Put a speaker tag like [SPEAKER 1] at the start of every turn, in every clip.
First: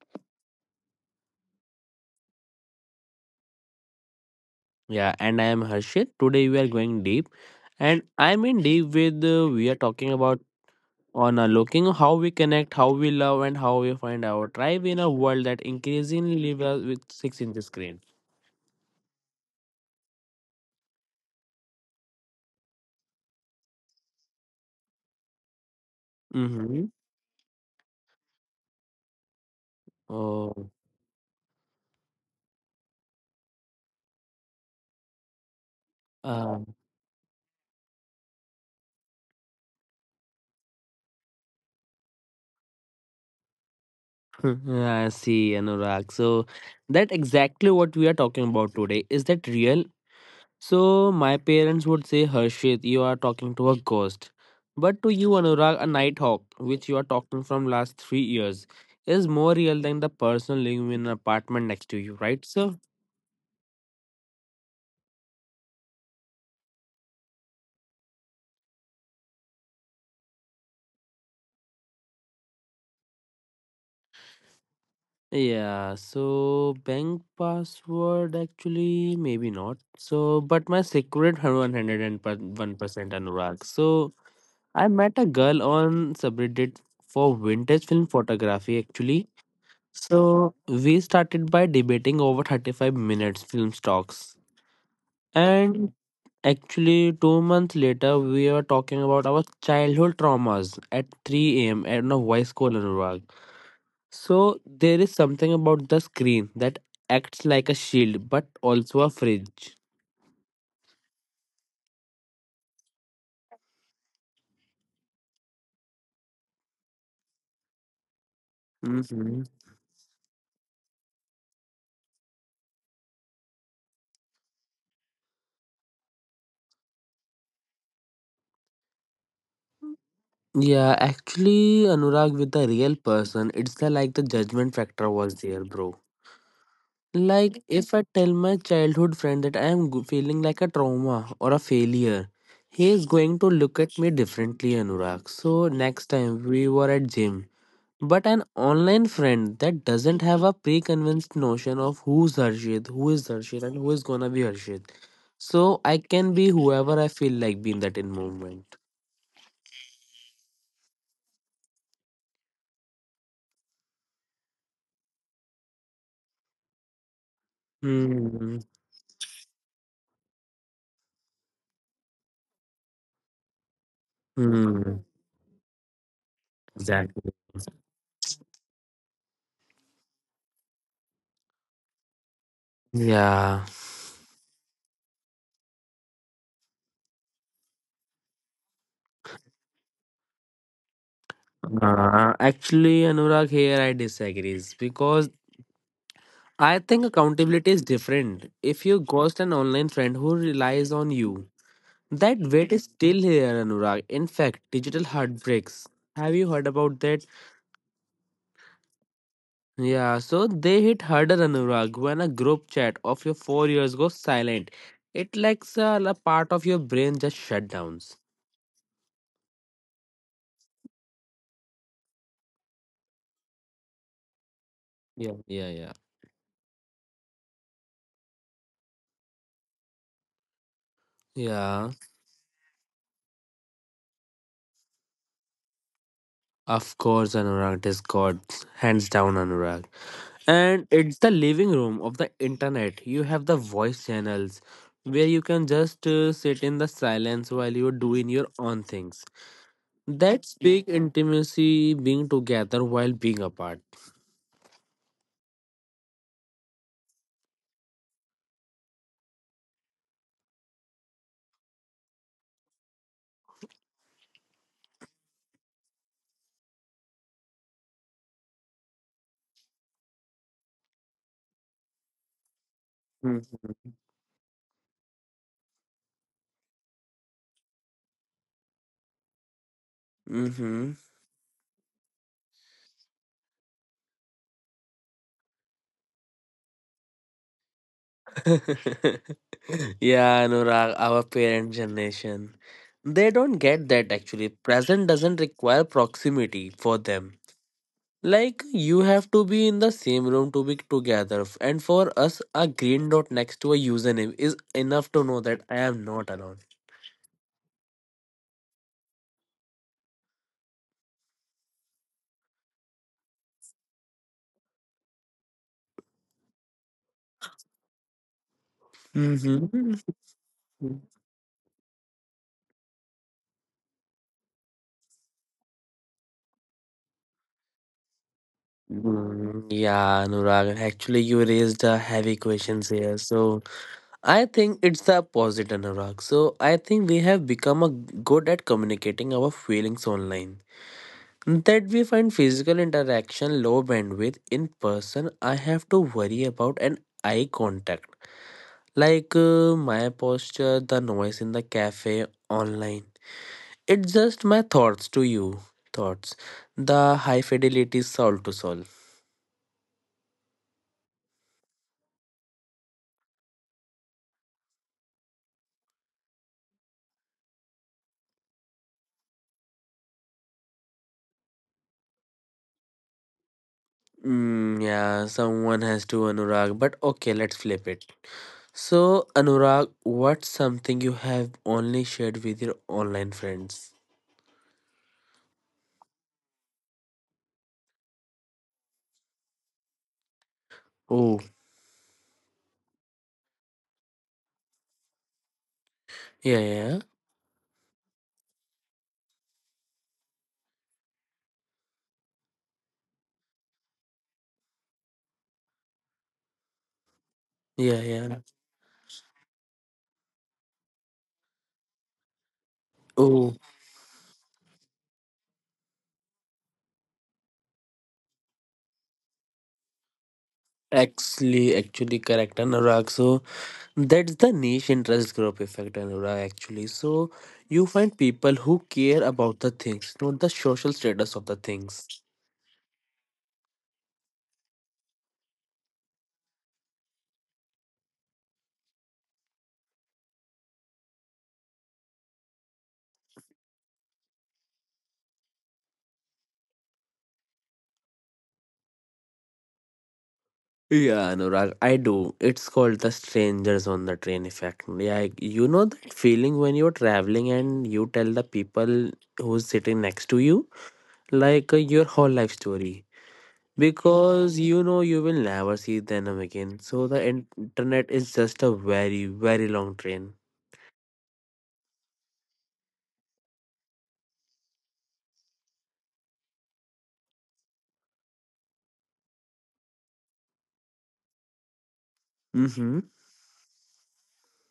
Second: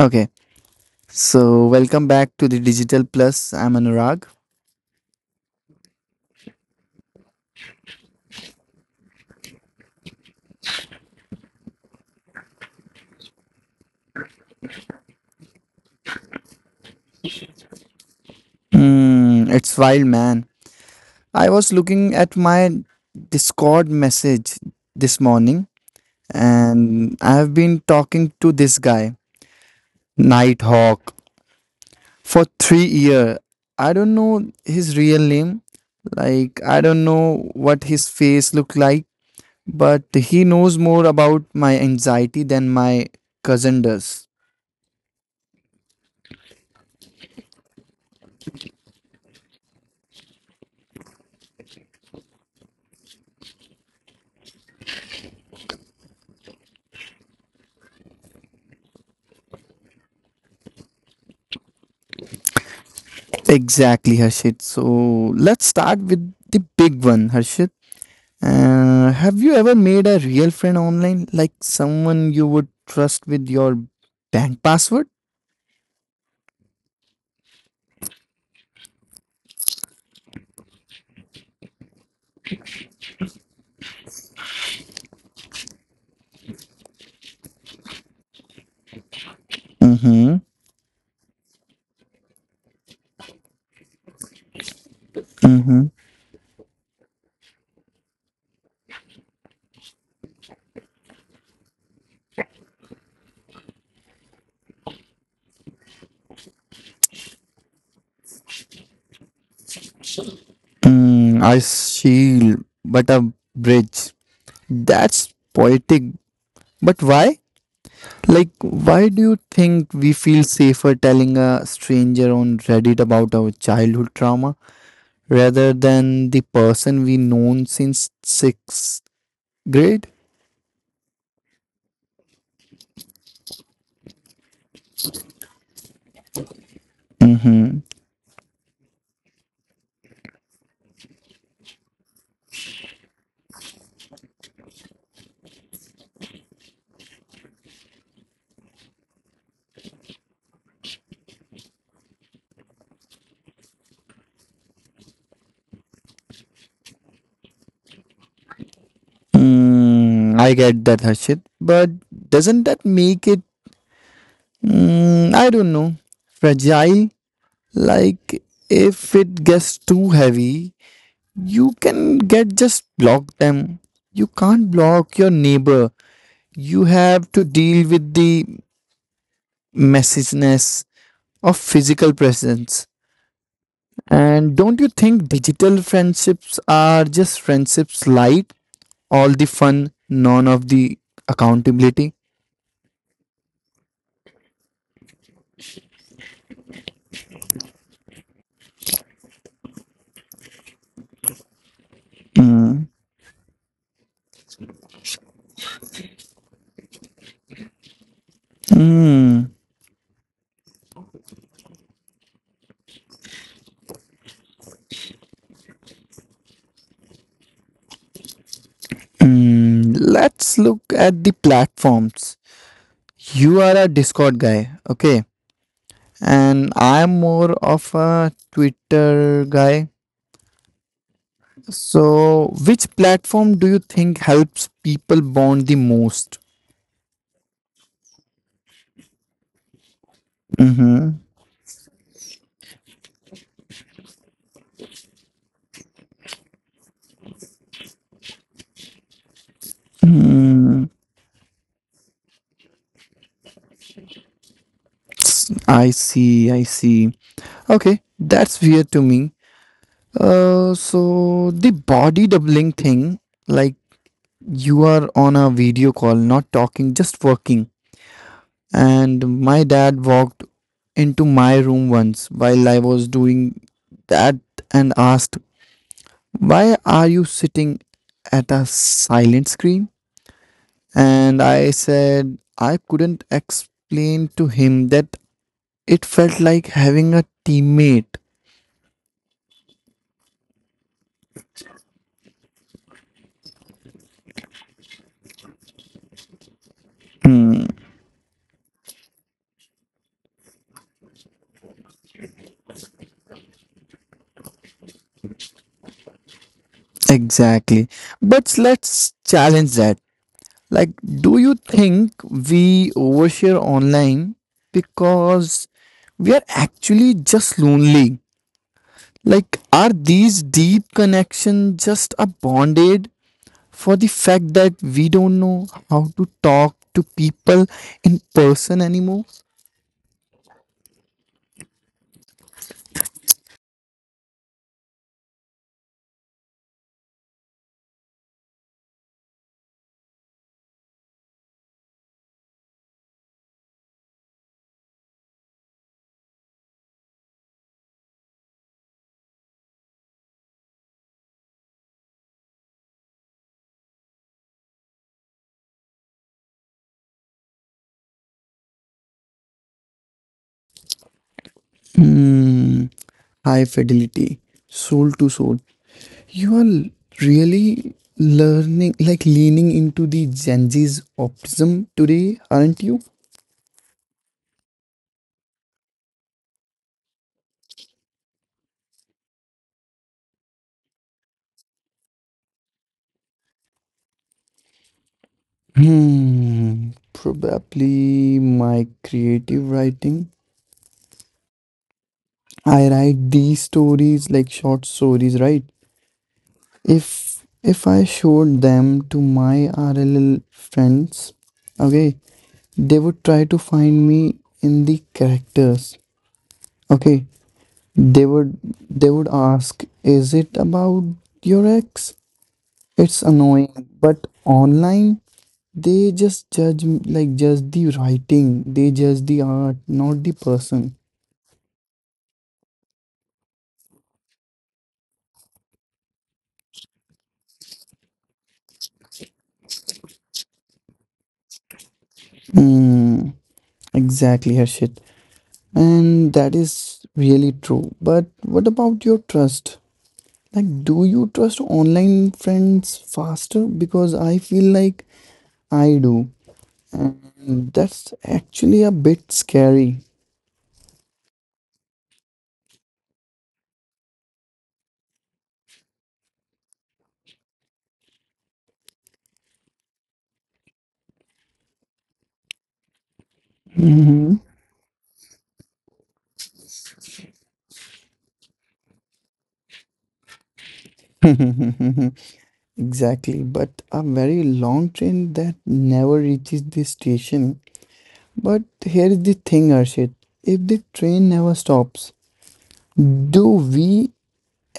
[SPEAKER 1] Okay, so welcome back to the Digital Plus. I'm Anurag.
[SPEAKER 2] Yeah, and I am Harshit. Today we are going deep, and I mean deep with we are talking about on looking how we connect, how we love, and how we find our tribe in a world that increasingly lives us with six-inch screen.
[SPEAKER 1] Mm, it's wild, man. I was looking at my Discord message this morning,
[SPEAKER 2] Mm-hmm.
[SPEAKER 1] and I've been talking to this guy,
[SPEAKER 2] Oh,
[SPEAKER 1] Nighthawk, for 3 years. I don't know his real name. Like,
[SPEAKER 2] uh,
[SPEAKER 1] I don't know what his face looked like, but he knows more about my anxiety than my cousin does.
[SPEAKER 2] I see, Anurag. So that exactly what we are talking about today. Is that real? So my parents would say, Harshit, you are talking to a ghost. But to you, Anurag, a nighthawk, which you are talking from last 3 years, is more real than the person living in an apartment next to you, right, sir?
[SPEAKER 1] Exactly, Harshit. So let's start with the big one, Harshit. Have you ever made a real friend online, like someone you would trust with your bank password?
[SPEAKER 2] Yeah, so bank password actually maybe not. So, but my secret 101% Anurag. So, I met a girl on subreddit for vintage film photography actually.
[SPEAKER 1] Mm-hmm.
[SPEAKER 2] So we started by debating over 35 minutes film stocks.
[SPEAKER 1] Mm-hmm.
[SPEAKER 2] And actually, 2 months later, we were talking about our childhood traumas at 3 a.m. at a voice call Anurag. So there is something about the screen that acts like a shield but also a fridge.
[SPEAKER 1] Mm, I shield, but a bridge. That's poetic. But why? Like, why do you
[SPEAKER 2] Mhm.
[SPEAKER 1] think we feel safer telling a stranger on Reddit about our childhood trauma rather than the person we known since sixth Great.
[SPEAKER 2] Yeah, actually, Anurag, with the real person, it's like the judgment factor was there, bro. Like,
[SPEAKER 1] Mm-hmm.
[SPEAKER 2] if I tell my childhood friend that feeling like a trauma or a failure, he is going to look at me differently, Anurag. So, next time we were at gym. But an online friend that doesn't have a pre-convinced notion of who is Harshit, and who is gonna be Harshit. So, I can be whoever I feel like being that in moment.
[SPEAKER 1] Mm, I get that, Harshit. But doesn't that make it, I don't know, fragile? Like,
[SPEAKER 2] Hmm.
[SPEAKER 1] if it gets too heavy, you can get just block them. You can't
[SPEAKER 2] Hmm.
[SPEAKER 1] block your neighbor. You have
[SPEAKER 2] Exactly.
[SPEAKER 1] to deal with the messiness of physical presence.
[SPEAKER 2] Yeah.
[SPEAKER 1] And don't you think digital friendships are just friendships light? All the fun, none of the accountability?
[SPEAKER 2] Actually, Anurag, here I disagrees because I think accountability is different. If you ghost an online friend who relies on you, that weight is
[SPEAKER 1] Mm,
[SPEAKER 2] still here, Anurag. In fact, digital heartbreaks. Have you heard about that?
[SPEAKER 1] mm,
[SPEAKER 2] Yeah, so they hit harder, Anurag, when a group chat of your 4 years goes silent. It like a part of your brain just shut downs.
[SPEAKER 1] mm. Let's look at the platforms. You are a Discord guy, okay?
[SPEAKER 2] Yeah, yeah, yeah.
[SPEAKER 1] And I'm more of a Twitter guy.
[SPEAKER 2] Yeah,
[SPEAKER 1] So, which platform do you think helps people bond the most?
[SPEAKER 2] of course, Anurag, Discord. Hands down, Anurag. And
[SPEAKER 1] Mm-hmm.
[SPEAKER 2] it's the living room of the internet. You have the voice channels where you can just sit in the silence while you're doing your own things. That's
[SPEAKER 1] Mm,
[SPEAKER 2] big intimacy, being together while being apart.
[SPEAKER 1] I see, I see. Okay, that's weird to me. So the body doubling thing, like you are on a video call, not talking, just working. And my dad walked into my room once while I was doing
[SPEAKER 2] Mm-hmm.
[SPEAKER 1] that and asked, "Why are you sitting at a silent screen?"
[SPEAKER 2] Mm-hmm.
[SPEAKER 1] And I said, I couldn't explain to him that it felt like having a teammate.
[SPEAKER 2] Yeah, Anurag, our parent generation, they don't get that. Actually present doesn't require proximity for them.
[SPEAKER 1] Hmm,
[SPEAKER 2] Like you have to be in the same room to be together. And for us, a green dot next to a username is enough to know that I am not alone.
[SPEAKER 1] exactly. But let's challenge that. Like, do you think we overshare online because we are actually just lonely? Like, are
[SPEAKER 2] Mm-hmm.
[SPEAKER 1] these deep connections just a bondage for the fact that we don't know how to talk to people in person anymore?
[SPEAKER 2] Yeah, Anurag. Actually, you raised a heavy questions here. So I think it's the opposite, Anurag. So I think we have become a good at communicating our feelings online. That we find physical interaction low bandwidth. In person, I have to worry about an eye contact. Like my posture, the noise in the cafe. Online, it's just my thoughts to you. Thoughts. The high fidelity soul to soul.
[SPEAKER 1] Hmm. High fidelity, soul to soul. You are really learning, like leaning into the Gen Z's optimism today, aren't you?
[SPEAKER 2] Yeah, someone has to, Anurag. But okay, let's flip it. So, Anurag, what's something you have only shared with your online friends?
[SPEAKER 1] Hmm. Probably my creative writing.
[SPEAKER 2] Oh,
[SPEAKER 1] I write these stories, like short stories, right?
[SPEAKER 2] yeah, yeah,
[SPEAKER 1] If I showed them to my RLL friends, okay, they would try to find me in the characters. Okay,
[SPEAKER 2] yeah,
[SPEAKER 1] they
[SPEAKER 2] yeah.
[SPEAKER 1] would they would ask, is it about your ex? It's
[SPEAKER 2] Oh,
[SPEAKER 1] annoying, but online they just judge, like just the writing, they judge the art, not the person.
[SPEAKER 2] actually, correct, Anurag. So, that's the niche interest group effect, Anura, actually. So you find people who care about the things, not the social status of the things.
[SPEAKER 1] Mm, exactly, Harshit. And that is really true. But what about your trust? Like, do you trust online friends faster? Because I feel like I do. And that's actually a bit scary.
[SPEAKER 2] Yeah, Anurag, I do. It's called the strangers on the train effect. Yeah, you know that feeling when you're traveling and you tell the people who's sitting next to you, like your whole life story.
[SPEAKER 1] Mhm.
[SPEAKER 2] Because you know you will never see them again. So internet is just a very, very long train.
[SPEAKER 1] Exactly. But a very long train that never reaches the station. But here's the thing, Arshit. If the train never stops,
[SPEAKER 2] Mm-hmm.
[SPEAKER 1] do we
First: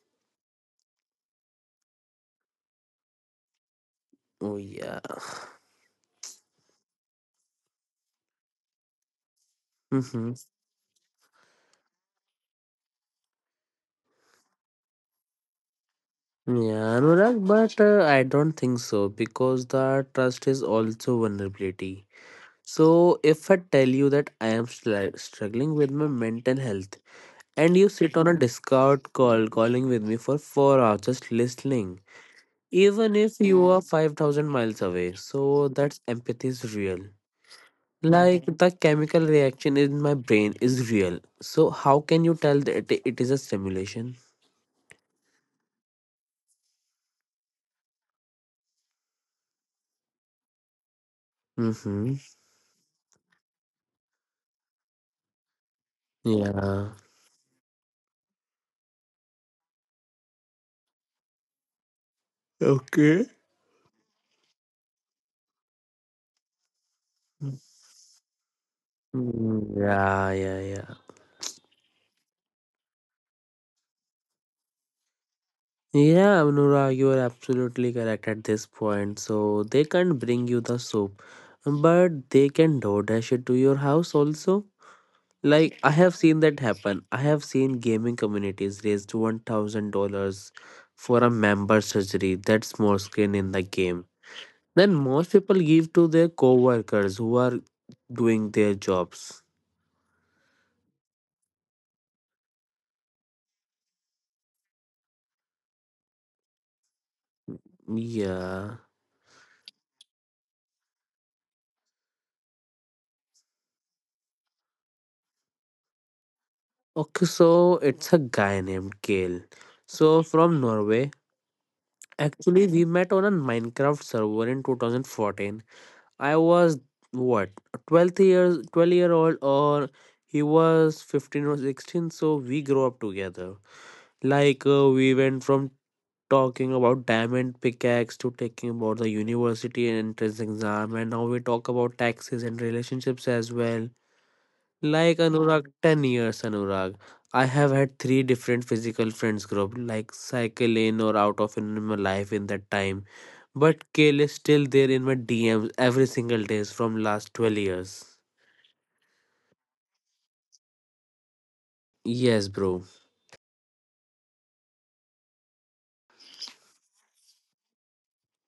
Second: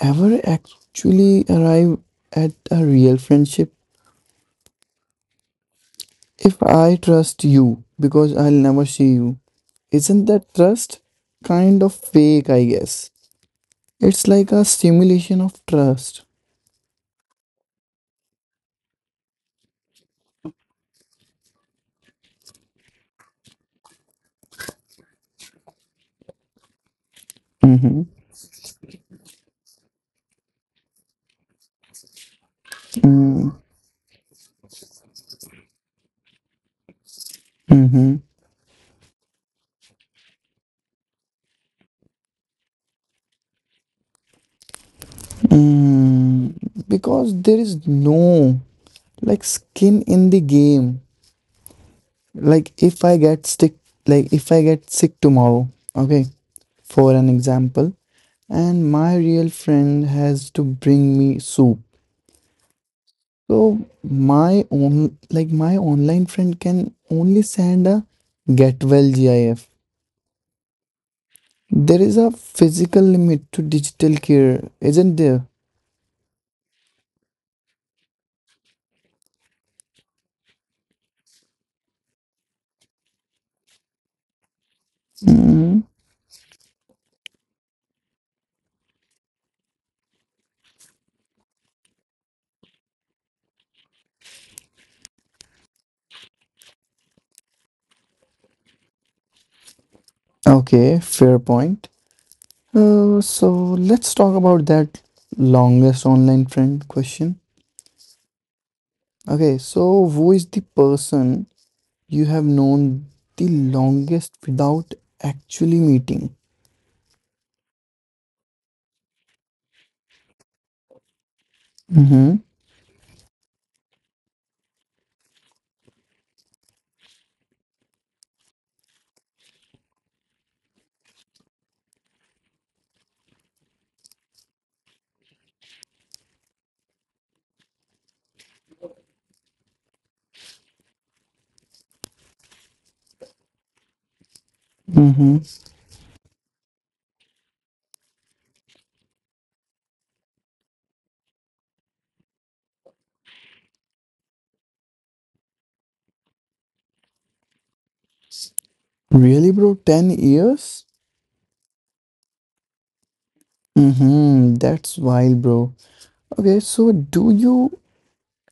[SPEAKER 1] ever actually arrive at a real friendship?
[SPEAKER 2] Oh, yeah.
[SPEAKER 1] If I trust you because I'll never see you, isn't
[SPEAKER 2] Mm-hmm.
[SPEAKER 1] that trust kind of fake, I guess? It's like a simulation of trust.
[SPEAKER 2] Yeah, Anurag, but I don't think so because the trust is also vulnerability. So if I tell you that struggling with my mental health and you
[SPEAKER 1] Mm-hmm.
[SPEAKER 2] sit on a Discord call calling with me for 4 hours just listening, even if
[SPEAKER 1] Mm-hmm.
[SPEAKER 2] you are 5,000 miles away, so that's empathy is real. Like the chemical reaction in my brain is real. So how can you tell that it is a simulation?
[SPEAKER 1] Mm. Because there is no, like, skin in the game.
[SPEAKER 2] Mm-hmm.
[SPEAKER 1] Like if I get sick, if I get sick tomorrow, okay,
[SPEAKER 2] Yeah.
[SPEAKER 1] for an example, and my real friend has to bring me soup.
[SPEAKER 2] Okay.
[SPEAKER 1] So my own like my online friend can only send a get well GIF.
[SPEAKER 2] Yeah, yeah, yeah.
[SPEAKER 1] There is a physical limit to digital care, isn't there?
[SPEAKER 2] Yeah, Anura, you are absolutely correct at this point. So they can't bring you the soup, but they can DoorDash it to your house also.
[SPEAKER 1] Mm,
[SPEAKER 2] Like I have seen that happen. I have seen gaming communities raise to $1,000 for a member surgery. That's more skin in the game Then most people give to their co-workers who are doing their jobs.
[SPEAKER 1] okay, fair point. So let's talk about that longest online friend question.
[SPEAKER 2] Yeah.
[SPEAKER 1] Okay, so who is the person you have known the longest without actually meeting?
[SPEAKER 2] Okay, so it's a guy named Kale. So from Norway.
[SPEAKER 1] Mm-hmm.
[SPEAKER 2] Actually, we met on a Minecraft server in 2014. I was what, 12 years, 12-year old, or he was 15 or 16, so we grew up together. Like we went from talking about diamond pickaxe to talking about the university and entrance exam, and now we talk about taxes and relationships as well. Like
[SPEAKER 1] Mm-hmm.
[SPEAKER 2] Anurag, 10 years, Anurag. I have had three different physical friends group, like cycle in or out of in my life in that time. But Kale is still there in my DMs every single days from last 12 years.
[SPEAKER 1] Really, bro? 10 years?
[SPEAKER 2] Yes, bro.
[SPEAKER 1] Mm-hmm. That's wild, bro. Okay, so do you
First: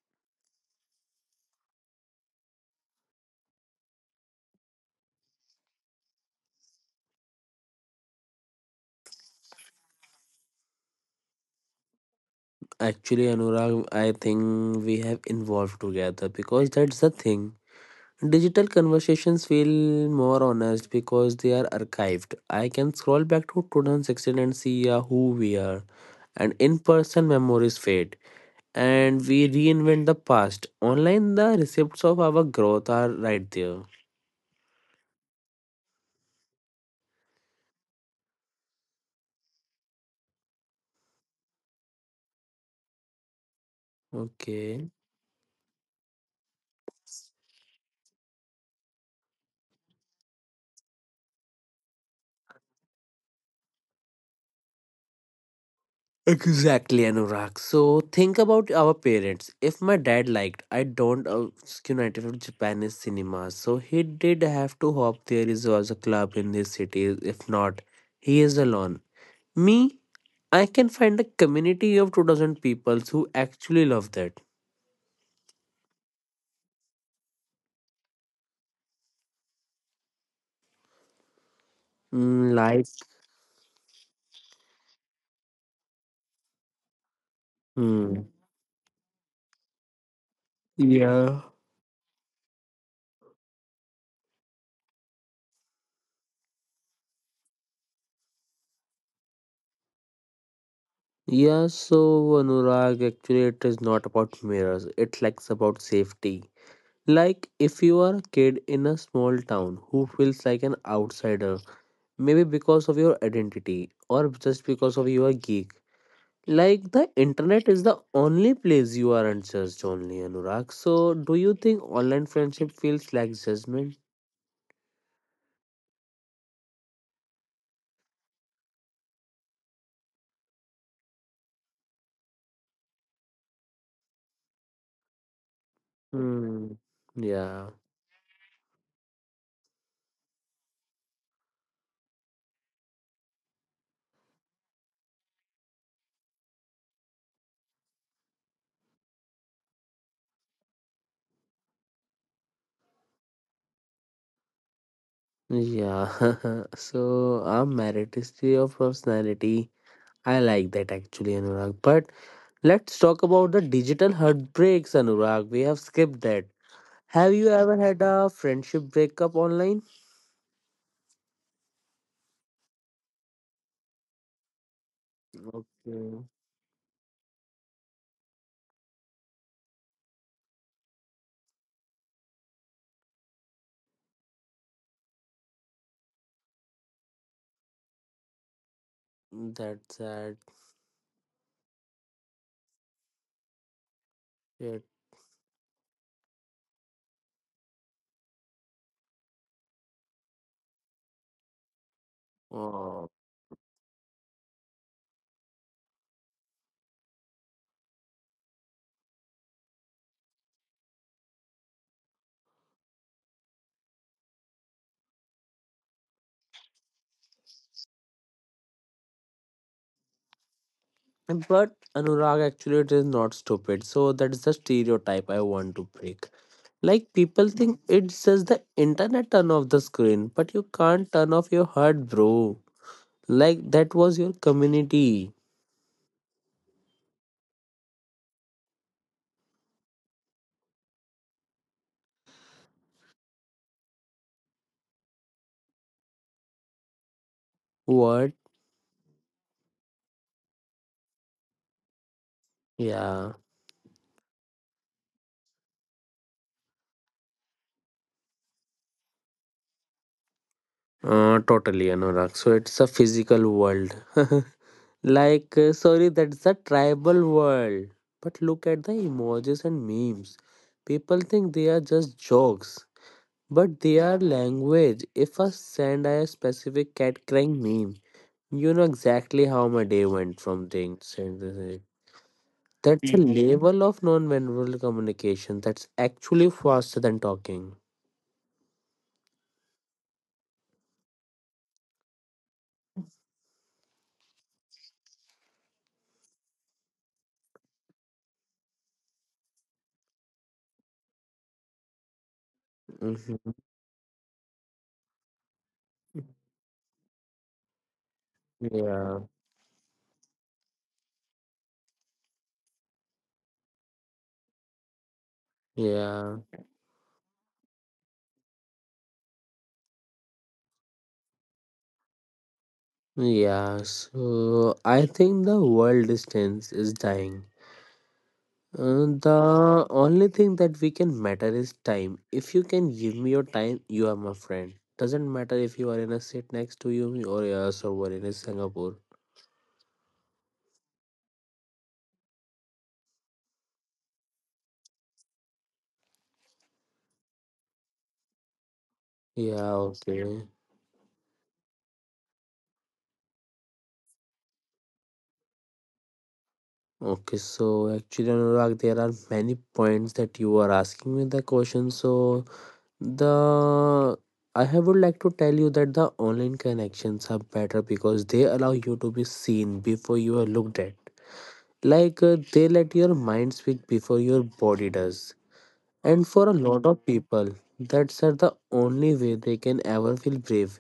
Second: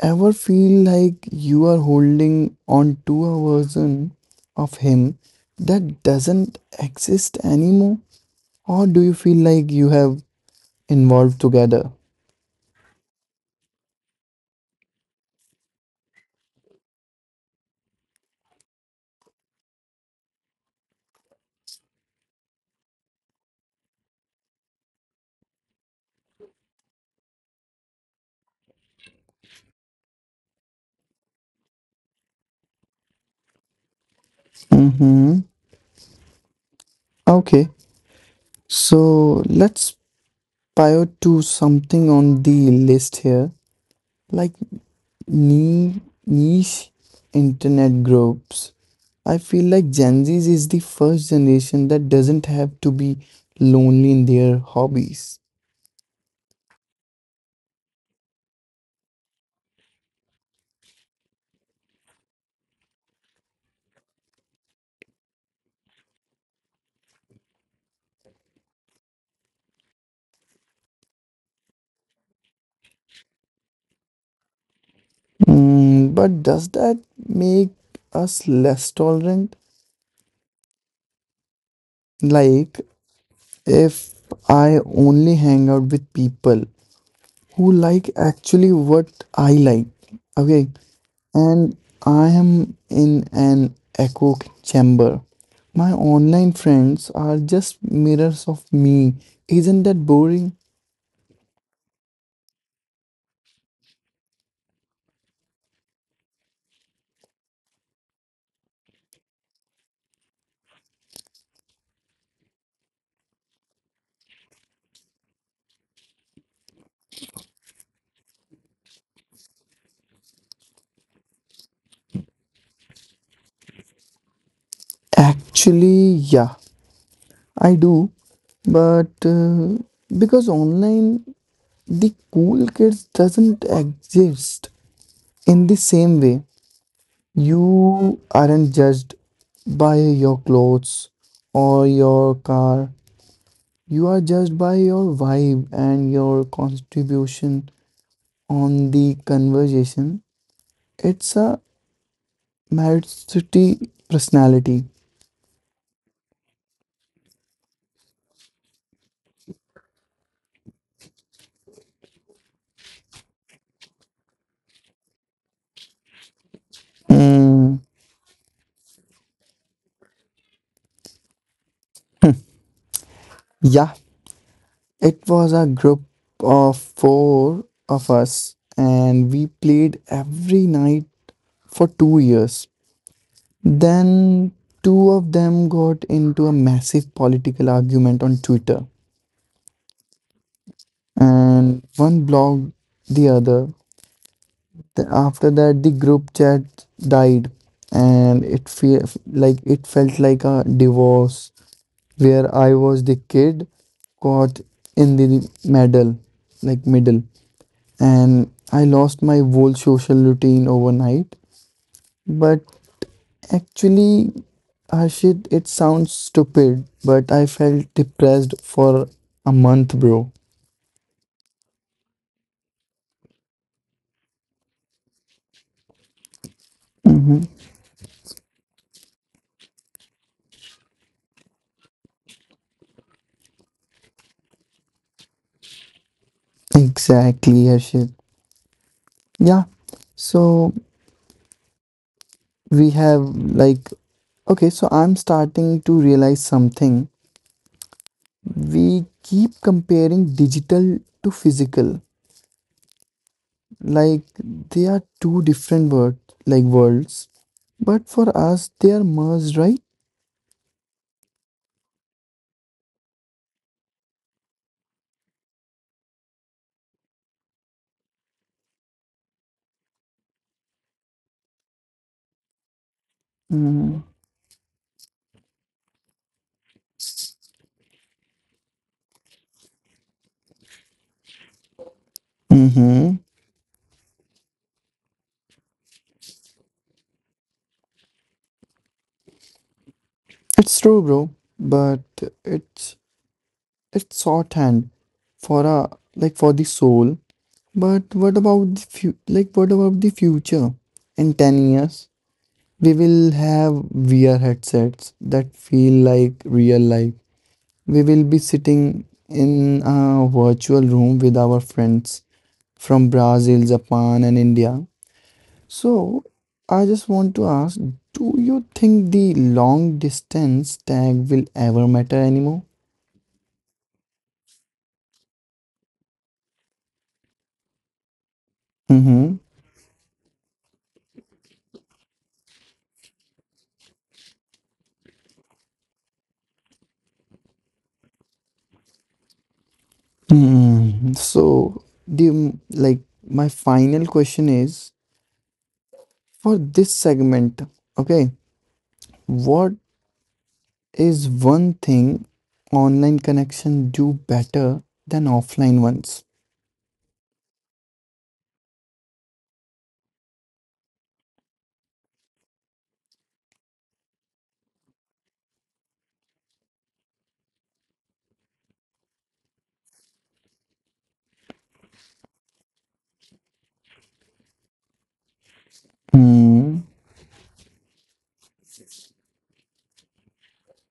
[SPEAKER 1] ever feel like you are holding on to a version of him that doesn't exist anymore? Or do you feel like you have evolved together?
[SPEAKER 2] Actually, Anurag, I think we have involved together because that's the thing. Digital conversations feel more honest because they are archived. I can scroll back to 2016 and see who we are, and in person memories fade. And we reinvent the past. Online, the receipts of our growth are right there.
[SPEAKER 1] Mm-hmm. Okay, so let's pivot to something on the list here, like
[SPEAKER 2] Okay.
[SPEAKER 1] Need niche internet groups. I feel like Gen Zs is the first generation that doesn't have to be lonely in their hobbies.
[SPEAKER 2] Exactly, Anurag. So think about our parents. If my dad liked, I don't united from Japanese cinema, so he did have to hope there is also a club in this city. If not, he is alone. Me, I can find a community of 2,000 people who actually love that.
[SPEAKER 1] Mm, but does that make us less tolerant?
[SPEAKER 2] Mm,
[SPEAKER 1] Like,
[SPEAKER 2] like,
[SPEAKER 1] if I only hang out with people who like
[SPEAKER 2] hmm.
[SPEAKER 1] actually what I like. Okay,
[SPEAKER 2] Yeah.
[SPEAKER 1] and I am in an echo chamber. My online friends are just mirrors of me. Isn't that boring?
[SPEAKER 2] Yeah, so Anurag, actually, it is not about mirrors. It's like about safety. Like if you are a kid in a small town who feels like an outsider, maybe because of your identity or just because of your geek. Like the internet is the only place you aren't judged only, Anurag. So do you think online friendship feels like judgment?
[SPEAKER 1] Actually, yeah, I do. But Because online, the cool kids doesn't exist in the same way.
[SPEAKER 2] Hmm. Yeah.
[SPEAKER 1] You aren't judged by your clothes or your car. You are judged by your vibe and your contribution on the conversation. It's a meritocracy personality.
[SPEAKER 2] Yeah. So our meritocracy of personality, I like that actually, Anurag. But let's talk about the digital heartbreaks, Anurag. We have skipped that. Have you
[SPEAKER 1] Mm,
[SPEAKER 2] ever had a friendship breakup online?
[SPEAKER 1] yeah, it was a group
[SPEAKER 2] Okay,
[SPEAKER 1] of four of us, and we played every night for 2 years. Then two of them got into a massive political argument on Twitter,
[SPEAKER 2] that's sad.
[SPEAKER 1] and one blocked the other.
[SPEAKER 2] Shit.
[SPEAKER 1] After that the group chat died, and it felt like a divorce where I was
[SPEAKER 2] Oh.
[SPEAKER 1] the kid caught in the middle, like middle and I lost my whole social routine overnight. But actually, Harshit, it sounds stupid, but I felt depressed for a month, bro.
[SPEAKER 2] But Anurag, actually, it is not stupid. So that's the stereotype I want to break. Like
[SPEAKER 1] Hmm,
[SPEAKER 2] people think it's just the internet, turn off the screen, but you can't turn off your heart, bro. Like that was your community.
[SPEAKER 1] exactly, Harshit. Yeah. So we have, like, okay, so I'm starting to realize something.
[SPEAKER 2] What?
[SPEAKER 1] We keep comparing digital to physical,
[SPEAKER 2] Yeah.
[SPEAKER 1] like they are two different words like worlds, but for us they are merged, right?
[SPEAKER 2] Totally, Anurag. So it's a physical world. Like, sorry, that's a tribal world. But look at the emojis and memes. People think they are just jokes, but they are language. If I send a specific cat crying meme, you know exactly how my day went from being sent this way.
[SPEAKER 1] Mm-hmm.
[SPEAKER 2] That's a Mhm level of non-verbal communication that's actually faster than talking.
[SPEAKER 1] It's true, bro. But it's it's shorthand for a, like, for the soul. But what about the fu- like What about the future? In 10 years we will
[SPEAKER 2] Mhm.
[SPEAKER 1] have VR headsets that feel like real life. We will be sitting
[SPEAKER 2] Yeah,
[SPEAKER 1] in a virtual room with our friends from Brazil, Japan, and India. So,
[SPEAKER 2] yeah.
[SPEAKER 1] I just want to ask, do you think the long distance tag will ever matter anymore?
[SPEAKER 2] Yeah, so I think the world distance is dying. Uh,
[SPEAKER 1] Mm-hmm.
[SPEAKER 2] the only thing that we can matter is time. If you can give me your time, you are my friend. Doesn't matter if you are in a seat next to you or somewhere in Singapore.
[SPEAKER 1] Hmm. So the like My final question is for this segment, okay, what
[SPEAKER 2] Yeah, okay.
[SPEAKER 1] is one thing online connection do better than offline ones.
[SPEAKER 2] Okay, so actually, Anurag, there are many points that you are asking me the question. So the I have would like to tell you that the online connections are better because they allow you to be seen before you are looked at. Like they let your mind speak before your body does. And for a
[SPEAKER 1] Hmm.
[SPEAKER 2] lot of people, that's the only way they can ever feel brave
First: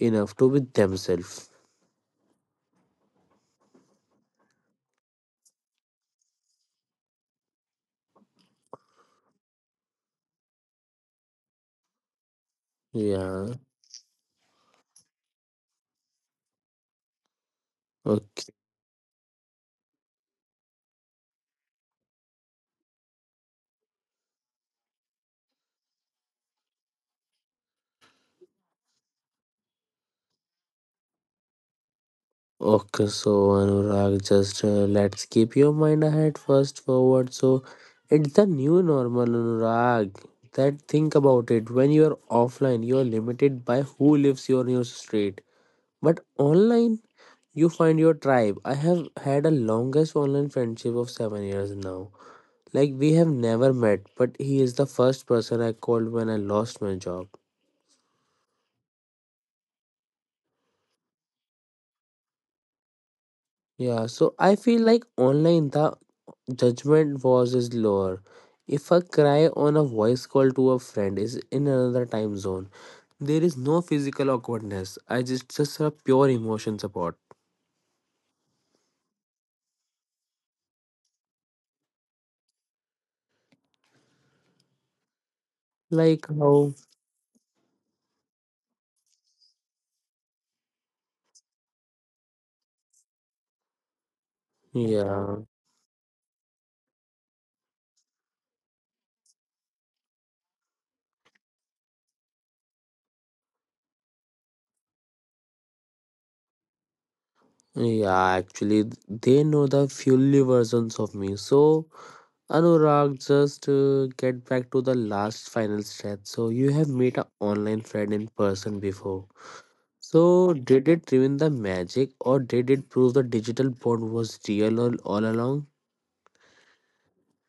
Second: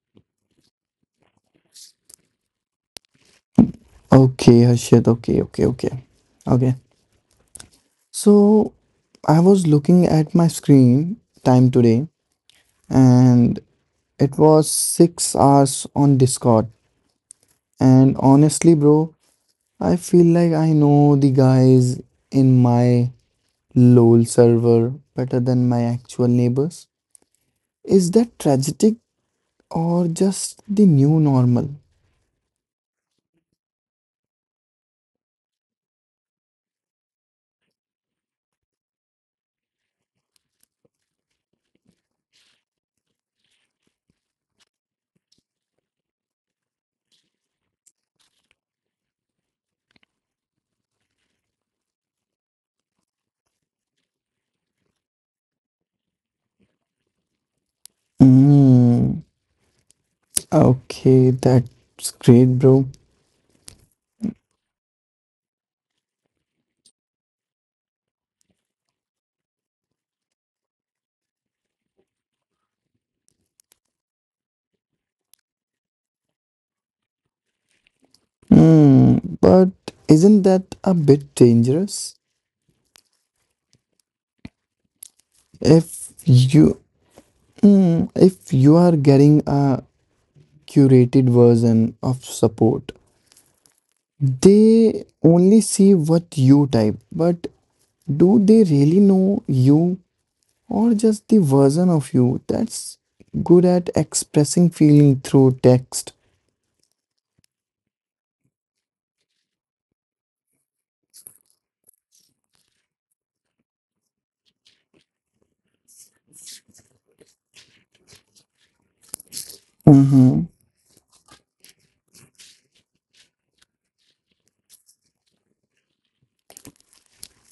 [SPEAKER 2] enough to be themselves.
[SPEAKER 1] Okay, Harshit. Okay, okay, okay. Okay. So I was looking at my screen time today,
[SPEAKER 2] Yeah.
[SPEAKER 1] and it was 6 hours on Discord. And
[SPEAKER 2] Okay.
[SPEAKER 1] honestly, bro, I feel like I know the guys in my LOL server better than my actual neighbors. Is that tragic or just the new normal?
[SPEAKER 2] Okay, so Anurag, just let's keep your mind ahead first forward. So it's the new normal, Anurag. That think about it. When you are offline, you are limited by who lives your street. But online, you find your tribe. I have had a longest online friendship of 7 years now. Like we have never met, but he is the first person I called when I lost my job.
[SPEAKER 1] Mm, okay, that's great, bro.
[SPEAKER 2] Yeah, so I feel like online the judgment was is lower. If a cry on a voice call to a friend is in another time zone, there is no physical awkwardness. I just a pure emotion support.
[SPEAKER 1] Mm, but isn't that a bit dangerous? If
[SPEAKER 2] Like how
[SPEAKER 1] you, if you are getting a curated version of support, they
[SPEAKER 2] yeah.
[SPEAKER 1] only see what you type, but do they really know you, or just the version of you that's good at expressing feeling through text?
[SPEAKER 2] Yeah, actually they know the fully versions of me. So Anurag, just get back to the last final stretch. So you have met an online friend in person before.
[SPEAKER 1] Mhm.
[SPEAKER 2] So, did it ruin the magic or did it prove the digital bond was real all along?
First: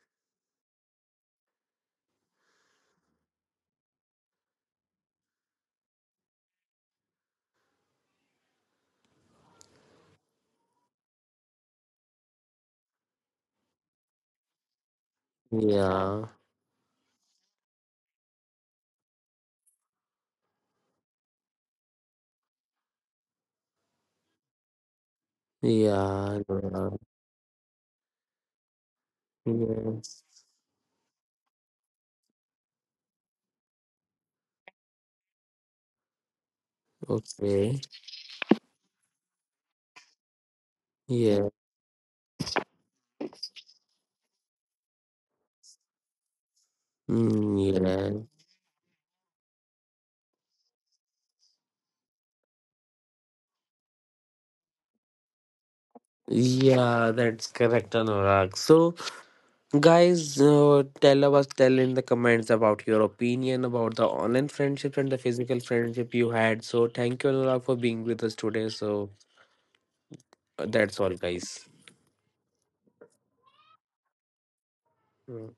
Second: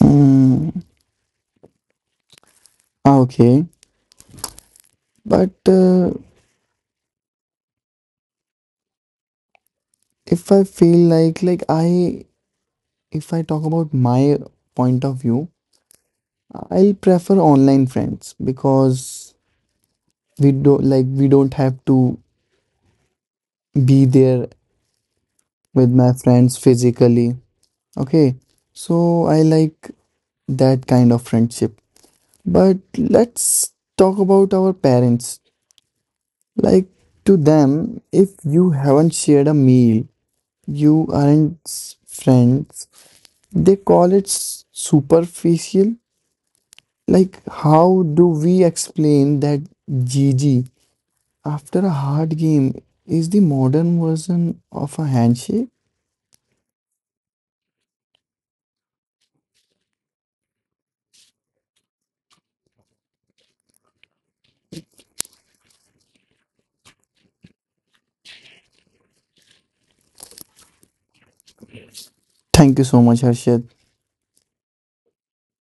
[SPEAKER 1] Mm, okay. But If I feel like I if I talk about my point of view,
[SPEAKER 2] Yeah,
[SPEAKER 1] I'll prefer online friends because we do like we don't have to be there with my
[SPEAKER 2] yeah,
[SPEAKER 1] friends
[SPEAKER 2] yeah,
[SPEAKER 1] physically. Okay. So I like
[SPEAKER 2] yes,
[SPEAKER 1] that kind of friendship. But let's talk about our parents. Like, to
[SPEAKER 2] okay,
[SPEAKER 1] them, if you haven't shared a meal, you
[SPEAKER 2] yeah,
[SPEAKER 1] aren't friends, they call it superficial. Like,
[SPEAKER 2] mm,
[SPEAKER 1] how
[SPEAKER 2] yeah,
[SPEAKER 1] do we explain that G G after a hard game is the modern version of a handshake?
[SPEAKER 2] yeah, that's correct, Anurag. So, guys, tell us, tell in the comments about your opinion about the online friendship and the physical friendship you had. So, thank you, Anurag, for being with us today. So, that's all, guys.
[SPEAKER 1] Thank you so much, Harshad.
[SPEAKER 2] Mm.